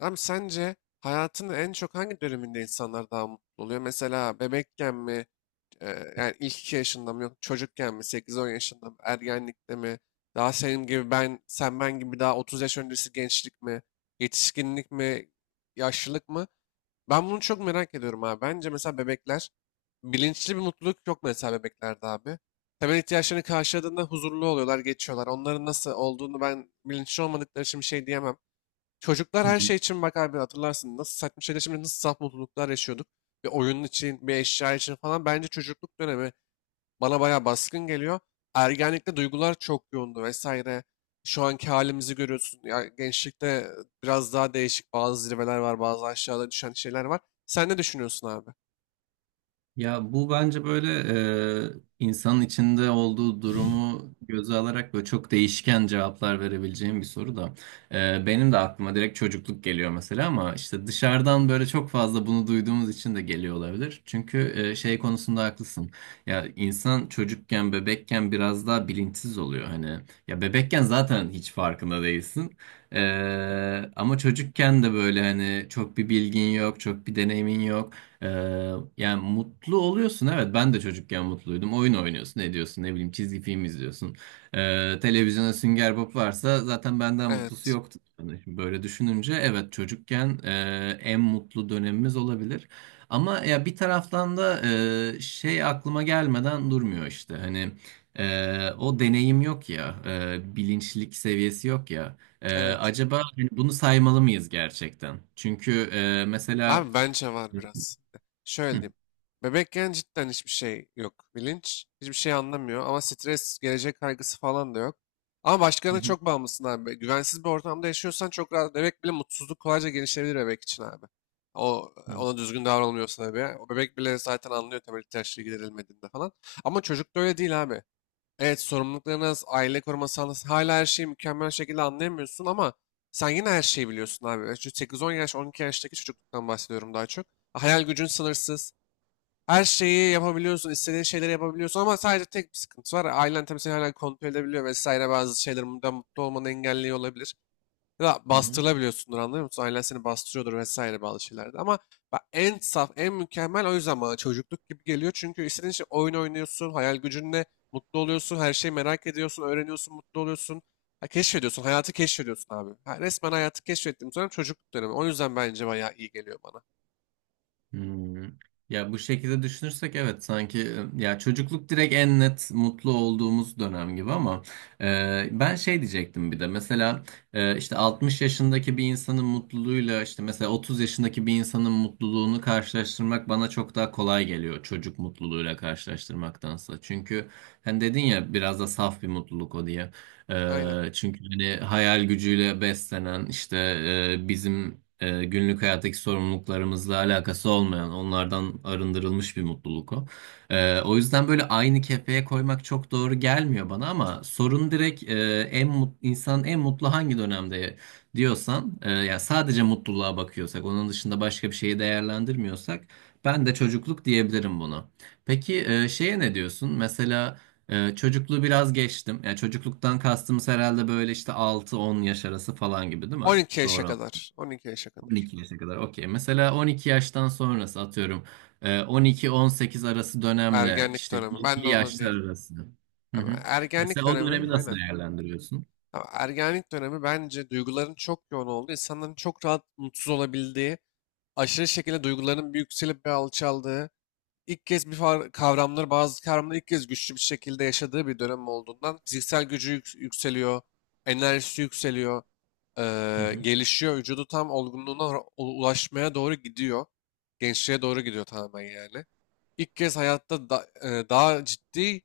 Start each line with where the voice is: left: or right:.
left: Hem sence hayatının en çok hangi döneminde insanlar daha mutlu oluyor? Mesela bebekken mi, e, yani ilk 2 yaşında mı, yok çocukken mi, 8-10 yaşında mı, ergenlikte mi, daha senin gibi ben, sen ben gibi daha 30 yaş öncesi gençlik mi, yetişkinlik mi, yaşlılık mı? Ben bunu çok merak ediyorum abi. Bence mesela bebekler, bilinçli bir mutluluk yok mesela bebeklerde abi. Temel ihtiyaçlarını karşıladığında huzurlu oluyorlar, geçiyorlar. Onların nasıl olduğunu ben bilinçli olmadıkları için bir şey diyemem. Çocuklar
right: Hı
left: her
right: hı.
left: şey için bak abi, hatırlarsın nasıl saçma şeyler, şimdi nasıl saf mutluluklar yaşıyorduk. Bir oyun için, bir eşya için falan bence çocukluk dönemi bana bayağı baskın geliyor. Ergenlikte duygular çok yoğundu vesaire. Şu anki halimizi görüyorsun. Ya gençlikte biraz daha değişik bazı zirveler var, bazı aşağıda düşen şeyler var. Sen ne düşünüyorsun abi?
right: Ya bu bence böyle insanın içinde olduğu durumu göze alarak böyle çok değişken cevaplar verebileceğim bir soru da. Benim de aklıma direkt çocukluk geliyor mesela ama işte dışarıdan böyle çok fazla bunu duyduğumuz için de geliyor olabilir. Çünkü şey konusunda haklısın. Ya insan çocukken, bebekken biraz daha bilinçsiz oluyor. Hani ya bebekken zaten hiç farkında değilsin. E, ama çocukken de böyle hani çok bir bilgin yok, çok bir deneyimin yok. Ee, yani mutlu oluyorsun, evet, ben de çocukken mutluydum, oyun oynuyorsun, ne diyorsun, ne bileyim, çizgi film izliyorsun, televizyona Sünger Bob varsa zaten benden mutlusu
left: Evet,
right: yoktu. Yani şimdi böyle düşününce evet çocukken en mutlu dönemimiz olabilir ama ya bir taraftan da şey aklıma gelmeden durmuyor, işte hani o deneyim yok ya, bilinçlik seviyesi yok ya,
left: evet.
right: acaba hani bunu saymalı mıyız gerçekten? Çünkü mesela
left: Abi bence var
right: Hı
left: biraz. Şöyle
right: hı.
left: diyeyim. Bebekken cidden hiçbir şey yok. Bilinç hiçbir şey anlamıyor ama stres, gelecek kaygısı falan da yok. Ama başkalarına
right: Hı.
left: çok bağımlısın abi. Güvensiz bir ortamda yaşıyorsan çok rahat. Bebek bile mutsuzluk kolayca gelişebilir bebek için abi. O
right: Hı
left: ona düzgün davranılmıyorsa tabii. O bebek bile zaten anlıyor temel ihtiyaçları giderilmediğinde falan. Ama çocukta öyle değil abi. Evet sorumluluklarınız, aile koruma sağlasın. Hala her şeyi mükemmel şekilde anlayamıyorsun ama sen yine her şeyi biliyorsun abi. Evet, şu 8-10 yaş, 12 yaştaki çocukluktan bahsediyorum daha çok. Hayal gücün sınırsız. Her şeyi yapabiliyorsun, istediğin şeyleri yapabiliyorsun ama sadece tek bir sıkıntı var. Ailen tabii seni hala kontrol edebiliyor vesaire, bazı şeyler bundan mutlu olmanı engelliyor olabilir. Ya da
right: hı. Hı.
left: bastırılabiliyorsundur, anlıyor musun? Ailen seni bastırıyordur vesaire bazı şeylerde. Ama bak, en saf, en mükemmel o yüzden bana çocukluk gibi geliyor. Çünkü istediğin şey oyun oynuyorsun, hayal gücünle mutlu oluyorsun, her şeyi merak ediyorsun, öğreniyorsun, mutlu oluyorsun. Ha, keşfediyorsun, hayatı keşfediyorsun abi. Ha, resmen hayatı keşfettiğim dönem çocukluk dönemi. O yüzden bence bayağı iyi geliyor bana.
right: Hmm. Ya bu şekilde düşünürsek evet sanki ya çocukluk direkt en net mutlu olduğumuz dönem gibi ama ben şey diyecektim bir de mesela işte 60 yaşındaki bir insanın mutluluğuyla işte mesela 30 yaşındaki bir insanın mutluluğunu karşılaştırmak bana çok daha kolay geliyor çocuk mutluluğuyla karşılaştırmaktansa. Çünkü hani dedin ya biraz da saf bir mutluluk o diye.
left: Aynen.
right: Çünkü hani hayal gücüyle beslenen işte bizim günlük hayattaki sorumluluklarımızla alakası olmayan, onlardan arındırılmış bir mutluluk o. O yüzden böyle aynı kefeye koymak çok doğru gelmiyor bana, ama sorun direkt insanın en mutlu hangi dönemde diyorsan, ya sadece mutluluğa bakıyorsak, onun dışında başka bir şeyi değerlendirmiyorsak, ben de çocukluk diyebilirim buna. Peki şeye ne diyorsun? Mesela çocukluğu biraz geçtim. Yani çocukluktan kastımız herhalde böyle işte 6-10 yaş arası falan gibi, değil mi?
left: 12 yaşa
right: Doğru.
left: kadar. 12 yaşa kadar.
right: 12 yaşa kadar, okey. Mesela 12 yaştan sonrası, atıyorum 12-18 arası dönemle
left: Ergenlik
right: işte
left: dönemi. Ben de
right: 20
left: onu diyeyim.
right: yaşlar arası. Hı
left: Ama
right: hı.
left: ergenlik
right: Mesela o dönemi
left: dönemi.
right: nasıl
left: Aynen.
right: değerlendiriyorsun?
left: Ya, ergenlik dönemi bence duyguların çok yoğun olduğu, insanların çok rahat mutsuz olabildiği, aşırı şekilde duygularının bir yükselip bir alçaldığı, ilk kez kavramları, bazı kavramları ilk kez güçlü bir şekilde yaşadığı bir dönem olduğundan fiziksel gücü yükseliyor, enerjisi yükseliyor,
right: Hı hı.
left: gelişiyor, vücudu tam olgunluğuna ulaşmaya doğru gidiyor. Gençliğe doğru gidiyor tamamen yani. İlk kez hayatta daha ciddi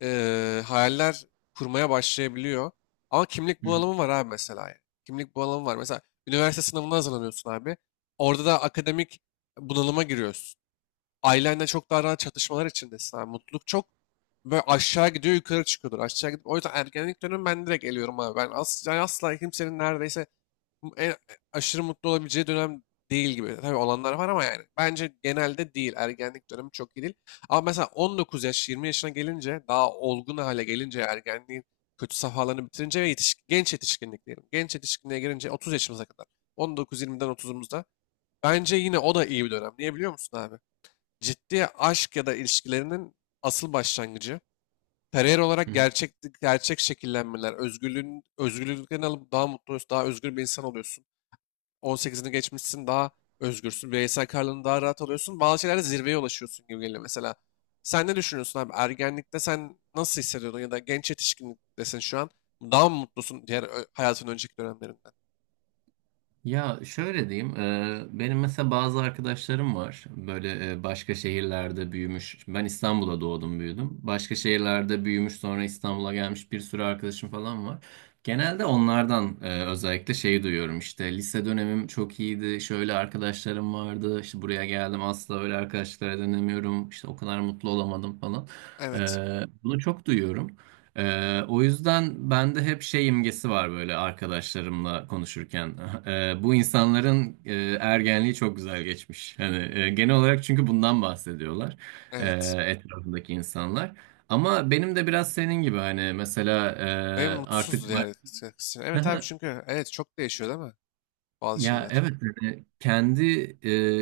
left: hayaller kurmaya başlayabiliyor. Ama kimlik
right: Hı hı.
left: bunalımı var abi mesela, yani. Kimlik bunalımı var. Mesela üniversite sınavına hazırlanıyorsun abi. Orada da akademik bunalıma giriyorsun. Ailenle çok daha rahat çatışmalar içindesin abi. Mutluluk çok böyle aşağı gidiyor, yukarı çıkıyordur. Aşağı gidip o yüzden ergenlik dönemi ben direkt eliyorum abi. Ben asla, asla kimsenin neredeyse en aşırı mutlu olabileceği dönem değil gibi. Tabii olanlar var ama yani bence genelde değil. Ergenlik dönemi çok iyi değil. Ama mesela 19 yaş, 20 yaşına gelince, daha olgun hale gelince, ergenliğin kötü safhalarını bitirince ve yetişkin, genç yetişkinlik diyelim. Genç yetişkinliğe gelince 30 yaşımıza kadar. 19-20'den 30'umuzda. Bence yine o da iyi bir dönem. Niye biliyor musun abi? Ciddi aşk ya da ilişkilerinin asıl başlangıcı. Kariyer
right: Hı
left: olarak
right: hı.
left: gerçek şekillenmeler, özgürlüğün özgürlüklerini alıp daha mutlu oluyorsun, daha özgür bir insan oluyorsun. 18'ini geçmişsin, daha özgürsün. Bireysel kararlarını daha rahat alıyorsun. Bazı şeylerde zirveye ulaşıyorsun gibi geliyor mesela. Sen ne düşünüyorsun abi? Ergenlikte sen nasıl hissediyordun ya da genç yetişkinliktesin şu an. Daha mı mutlusun hayatın önceki dönemlerinden?
right: Ya şöyle diyeyim, benim mesela bazı arkadaşlarım var böyle, başka şehirlerde büyümüş. Ben İstanbul'da doğdum, büyüdüm. Başka şehirlerde büyümüş sonra İstanbul'a gelmiş bir sürü arkadaşım falan var. Genelde onlardan özellikle şeyi duyuyorum, işte lise dönemim çok iyiydi, şöyle arkadaşlarım vardı, işte buraya geldim asla öyle arkadaşlara dönemiyorum, işte o kadar mutlu olamadım falan. E,
left: Evet.
right: bunu çok duyuyorum. O yüzden bende hep şey imgesi var böyle arkadaşlarımla konuşurken. Bu insanların ergenliği çok güzel geçmiş. Hani genel olarak, çünkü bundan bahsediyorlar e,
left: Evet.
right: etrafındaki insanlar. Ama benim de biraz senin gibi, hani mesela
left: Benim
right: artık
left: mutsuzdu diğer kısım. Evet abi çünkü evet çok değişiyor değil mi? Bazı
right: Ya
left: şeyler.
right: evet, yani kendi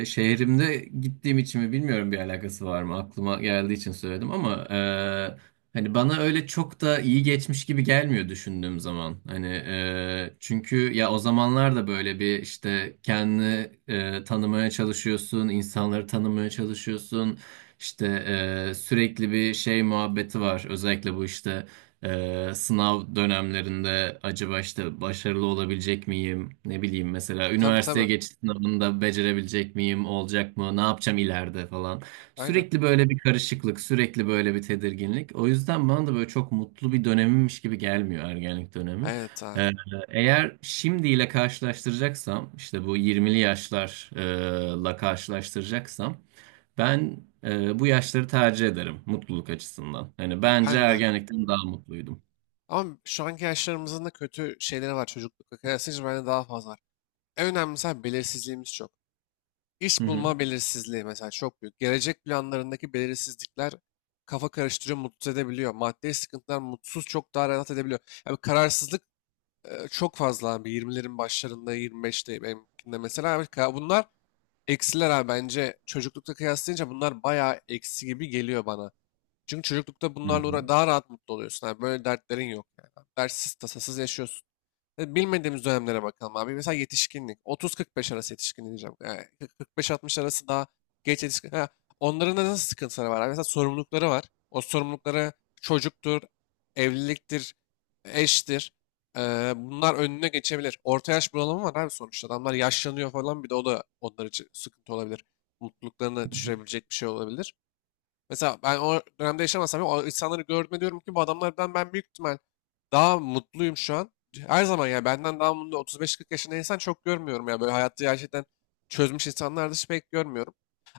right: şehrimde gittiğim için mi bilmiyorum, bir alakası var mı, aklıma geldiği için söyledim, ama hani bana öyle çok da iyi geçmiş gibi gelmiyor düşündüğüm zaman. Hani çünkü ya o zamanlar da böyle bir işte kendini tanımaya çalışıyorsun, insanları tanımaya çalışıyorsun, işte sürekli bir şey muhabbeti var özellikle bu işte. Sınav dönemlerinde acaba işte başarılı olabilecek miyim? Ne bileyim, mesela
left: Tabii,
right: üniversiteye
left: tabii.
right: geçiş sınavında becerebilecek miyim? Olacak mı? Ne yapacağım ileride falan?
left: Aynen.
right: Sürekli böyle bir karışıklık, sürekli böyle bir tedirginlik. O yüzden bana da böyle çok mutlu bir dönemimmiş gibi gelmiyor ergenlik dönemi.
left: Evet abi.
right: Ee, eğer şimdiyle karşılaştıracaksam, işte bu 20'li yaşlarla karşılaştıracaksam, ben bu yaşları tercih ederim mutluluk açısından. Hani bence
left: Ben de.
right: ergenlikten daha mutluydum.
left: Ama şu anki yaşlarımızın da kötü şeyleri var, çocuklukla kıyaslayınca bende daha fazla var. En önemlisi abi, belirsizliğimiz çok.
right: Hı
left: İş
right: hı.
left: bulma belirsizliği mesela çok büyük. Gelecek planlarındaki belirsizlikler kafa karıştırıyor, mutsuz edebiliyor. Maddi sıkıntılar mutsuz çok daha rahat edebiliyor. Yani kararsızlık çok fazla abi. 20'lerin başlarında, 25'te benimkinde mesela. Abi, bunlar eksiler abi bence. Çocuklukta kıyaslayınca bunlar bayağı eksi gibi geliyor bana. Çünkü çocuklukta
right: Hı hı.
left: daha rahat mutlu oluyorsun abi. Böyle dertlerin yok yani. Dertsiz, tasasız yaşıyorsun. Bilmediğimiz dönemlere bakalım abi. Mesela yetişkinlik. 30-45 arası yetişkin diyeceğim. Yani 40-45-60 arası daha geç yetişkin. Ha, onların da nasıl sıkıntıları var abi? Mesela sorumlulukları var. O sorumlulukları çocuktur, evliliktir, eştir. E, bunlar önüne geçebilir. Orta yaş bunalımı var abi sonuçta. Adamlar yaşlanıyor falan, bir de o da onlar için sıkıntı olabilir. Mutluluklarını düşürebilecek bir şey olabilir. Mesela ben o dönemde yaşamasam bile o insanları gördüğümde diyorum ki bu adamlardan ben büyük ihtimal daha mutluyum şu an. Her zaman ya benden daha mutlu 35-40 yaşında insan çok görmüyorum ya. Böyle hayatta gerçekten çözmüş insanlar dışı pek görmüyorum.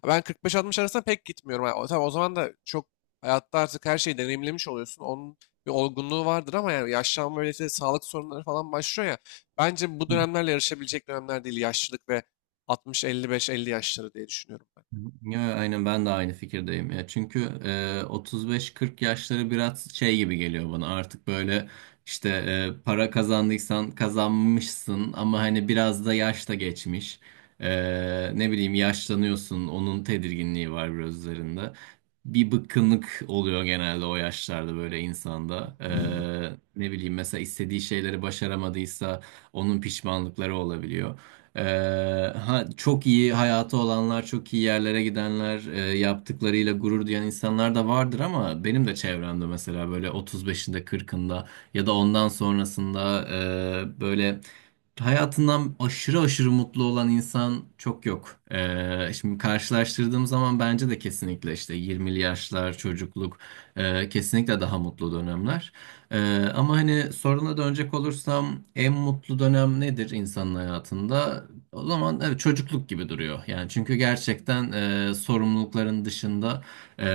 left: Ben 45-60 arasında pek gitmiyorum. Yani, tabii o zaman da çok hayatta artık her şeyi deneyimlemiş oluyorsun. Onun bir olgunluğu vardır ama yani yaşlanma böyle işte sağlık sorunları falan başlıyor ya. Bence bu dönemlerle yarışabilecek dönemler değil. Yaşlılık ve 60-55-50 yaşları diye düşünüyorum ben.
right: Yo, aynen, ben de aynı fikirdeyim ya. Çünkü 35-40 yaşları biraz şey gibi geliyor bana. Artık böyle işte para kazandıysan kazanmışsın ama hani biraz da yaş da geçmiş. E, ne bileyim, yaşlanıyorsun. Onun tedirginliği var biraz üzerinde. Bir bıkkınlık oluyor genelde o yaşlarda böyle insanda. Ne bileyim, mesela istediği şeyleri başaramadıysa onun pişmanlıkları olabiliyor. Ha, çok iyi hayatı olanlar, çok iyi yerlere gidenler, yaptıklarıyla gurur duyan insanlar da vardır, ama benim de çevremde mesela böyle 35'inde, 40'ında ya da ondan sonrasında böyle hayatından aşırı aşırı mutlu olan insan çok yok. Şimdi karşılaştırdığım zaman bence de kesinlikle işte 20'li yaşlar, çocukluk, kesinlikle daha mutlu dönemler. Ama hani soruna dönecek olursam, en mutlu dönem nedir insanın hayatında? O zaman evet, çocukluk gibi duruyor. Yani çünkü gerçekten sorumlulukların dışında e,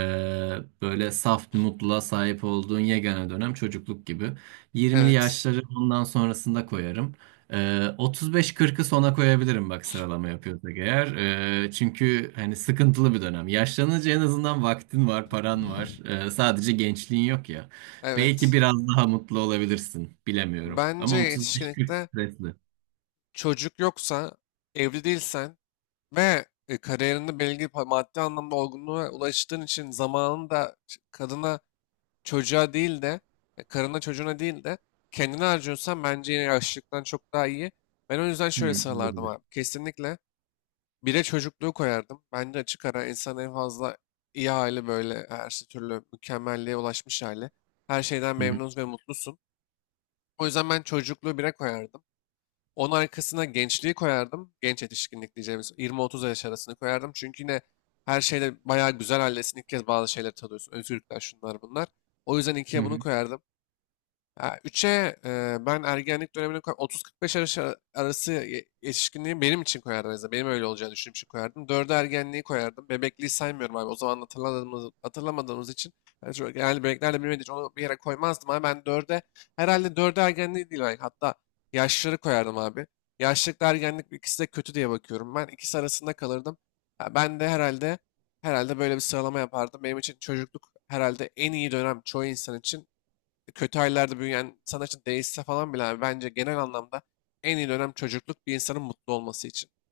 right: böyle saf bir mutluluğa sahip olduğun yegane dönem çocukluk gibi. 20'li
left: Evet,
right: yaşları ondan sonrasında koyarım. 35-40'ı sona koyabilirim, bak sıralama yapıyorsak eğer. Çünkü hani sıkıntılı bir dönem. Yaşlanınca en azından vaktin var, paran var. Sadece gençliğin yok ya. Belki
left: evet.
right: biraz daha mutlu olabilirsin, bilemiyorum.
left: Bence
right: Ama 35-40
left: yetişkinlikte
right: stresli.
left: çocuk yoksa, evli değilsen, ve kariyerinde maddi anlamda olgunluğa ulaştığın için zamanını da ç- kadına çocuğa değil de e, karına çocuğuna değil de kendine harcıyorsan bence yine yaşlılıktan çok daha iyi. Ben o yüzden şöyle
right: Hı,
left: sıralardım
right: olabilir.
left: abi. Kesinlikle bire çocukluğu koyardım. Bence açık ara insan en fazla iyi hali böyle her şey türlü mükemmelliğe ulaşmış hali. Her şeyden
right: Hı
left: memnun ve mutlusun. O yüzden ben çocukluğu bire koyardım. Onun arkasına gençliği koyardım. Genç yetişkinlik diyeceğimiz 20-30 yaş arasını koyardım. Çünkü yine her şeyde bayağı güzel haldesin. İlk kez bazı şeyleri tadıyorsun. Özgürlükler, şunlar bunlar. O yüzden ikiye bunu
right: hı.
left: koyardım. Ya 3'e e, ben ergenlik dönemine koy 30-45 arası yetişkinliği benim için koyardım en azından. Benim öyle olacağını düşündüğüm için koyardım. 4'e ergenliği koyardım. Bebekliği saymıyorum abi. O zaman hatırlamadığımız için yani genelde bebeklerle bilmediği için onu bir yere koymazdım ama ben 4'e herhalde 4'e ergenliği değil belki. Hatta yaşları koyardım abi. Yaşlılıkla ergenlik ikisi de kötü diye bakıyorum. Ben ikisi arasında kalırdım. Ya ben de herhalde böyle bir sıralama yapardım. Benim için çocukluk herhalde en iyi dönem, çoğu insan için kötü ailelerde büyüyen sanatçı değişse falan bile abi, bence genel anlamda en iyi dönem çocukluk bir insanın mutlu olması için.